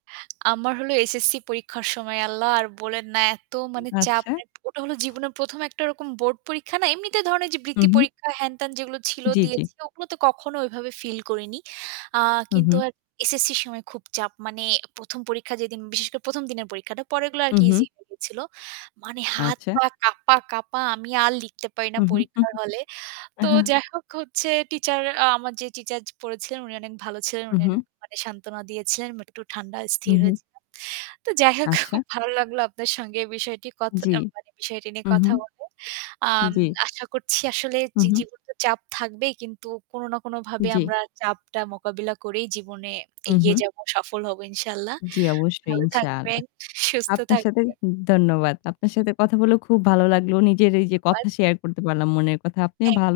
আমার হল এসএসসি পরীক্ষার সময় আল্লাহ আর বলেন না এত মানে চাপ। আচ্ছা। অ্যা ওটা হল জীবনের ১ম একটা রকম বোর্ড পরীক্ষা না এমনিতে ধরনের ওইযে হু, বৃত্তি হু। পরীক্ষা হ্যান-ত্যান যেগুলো ছিল জ্বী, জ্বী। দিয়েছি ওগুলো তো কখনো ওইভাবে ফিল করিনি। আ হু, কিন্তু হু। আর এসএসসির সময় খুব চাপ মানে ১ম পরীক্ষা যেদিন বিশেষ করে প্রথম দিনের পরীক্ষাটা পরগুলো হু, আরকি easy হু। হয়ে গিয়েছিল। মানে হাত আচ্ছা। পা কাঁপা-কাঁপা আমি আর লিখতে পারি না হু, হু, হু, পরীক্ষার হলে। তো হু। যাই হোক হচ্ছে টিচার আমার যে টিচার পড়েছিলেন উনি অনেক ভালো ছিলেন। হু, উনি হু। অনেক সান্ত্বনা দিয়েছিলেন। একটু ঠান্ডা হু, স্থির হু। হয়েছিলাম। তো যাই হোক আচ্ছা। খুব ভালো লাগলো আপনার সঙ্গে বিষয়টি কথ জ্বি, অ্যা মানে বিষয়টি নিয়ে উহু। কথা বলে। আম জ্বী। আশা করছি আসলে হু, জি হু। জীবনের চাপ থাকবেই কিন্তু কোন না কোন ভাবে জ্বী। আমরা চাপটা মোকাবিলা করেই জীবনে হু, এগিয়ে হু। যাব, সফল হব ইনশাআল্লাহ। জ্বি অবশ্যই। ভালো থাকবেন, ইনশাআল্লাহ। সুস্থ আপনার সাথে থাকবেন। ধন্যবাদ। আপনার সাথে কথা বলে খুব ভালো লাগলো। নিজের এই যে কথা ধন্যবাদ। শেয়ার করতে পারলাম, মনের কথা। আপনিও থ্যাংক ভালো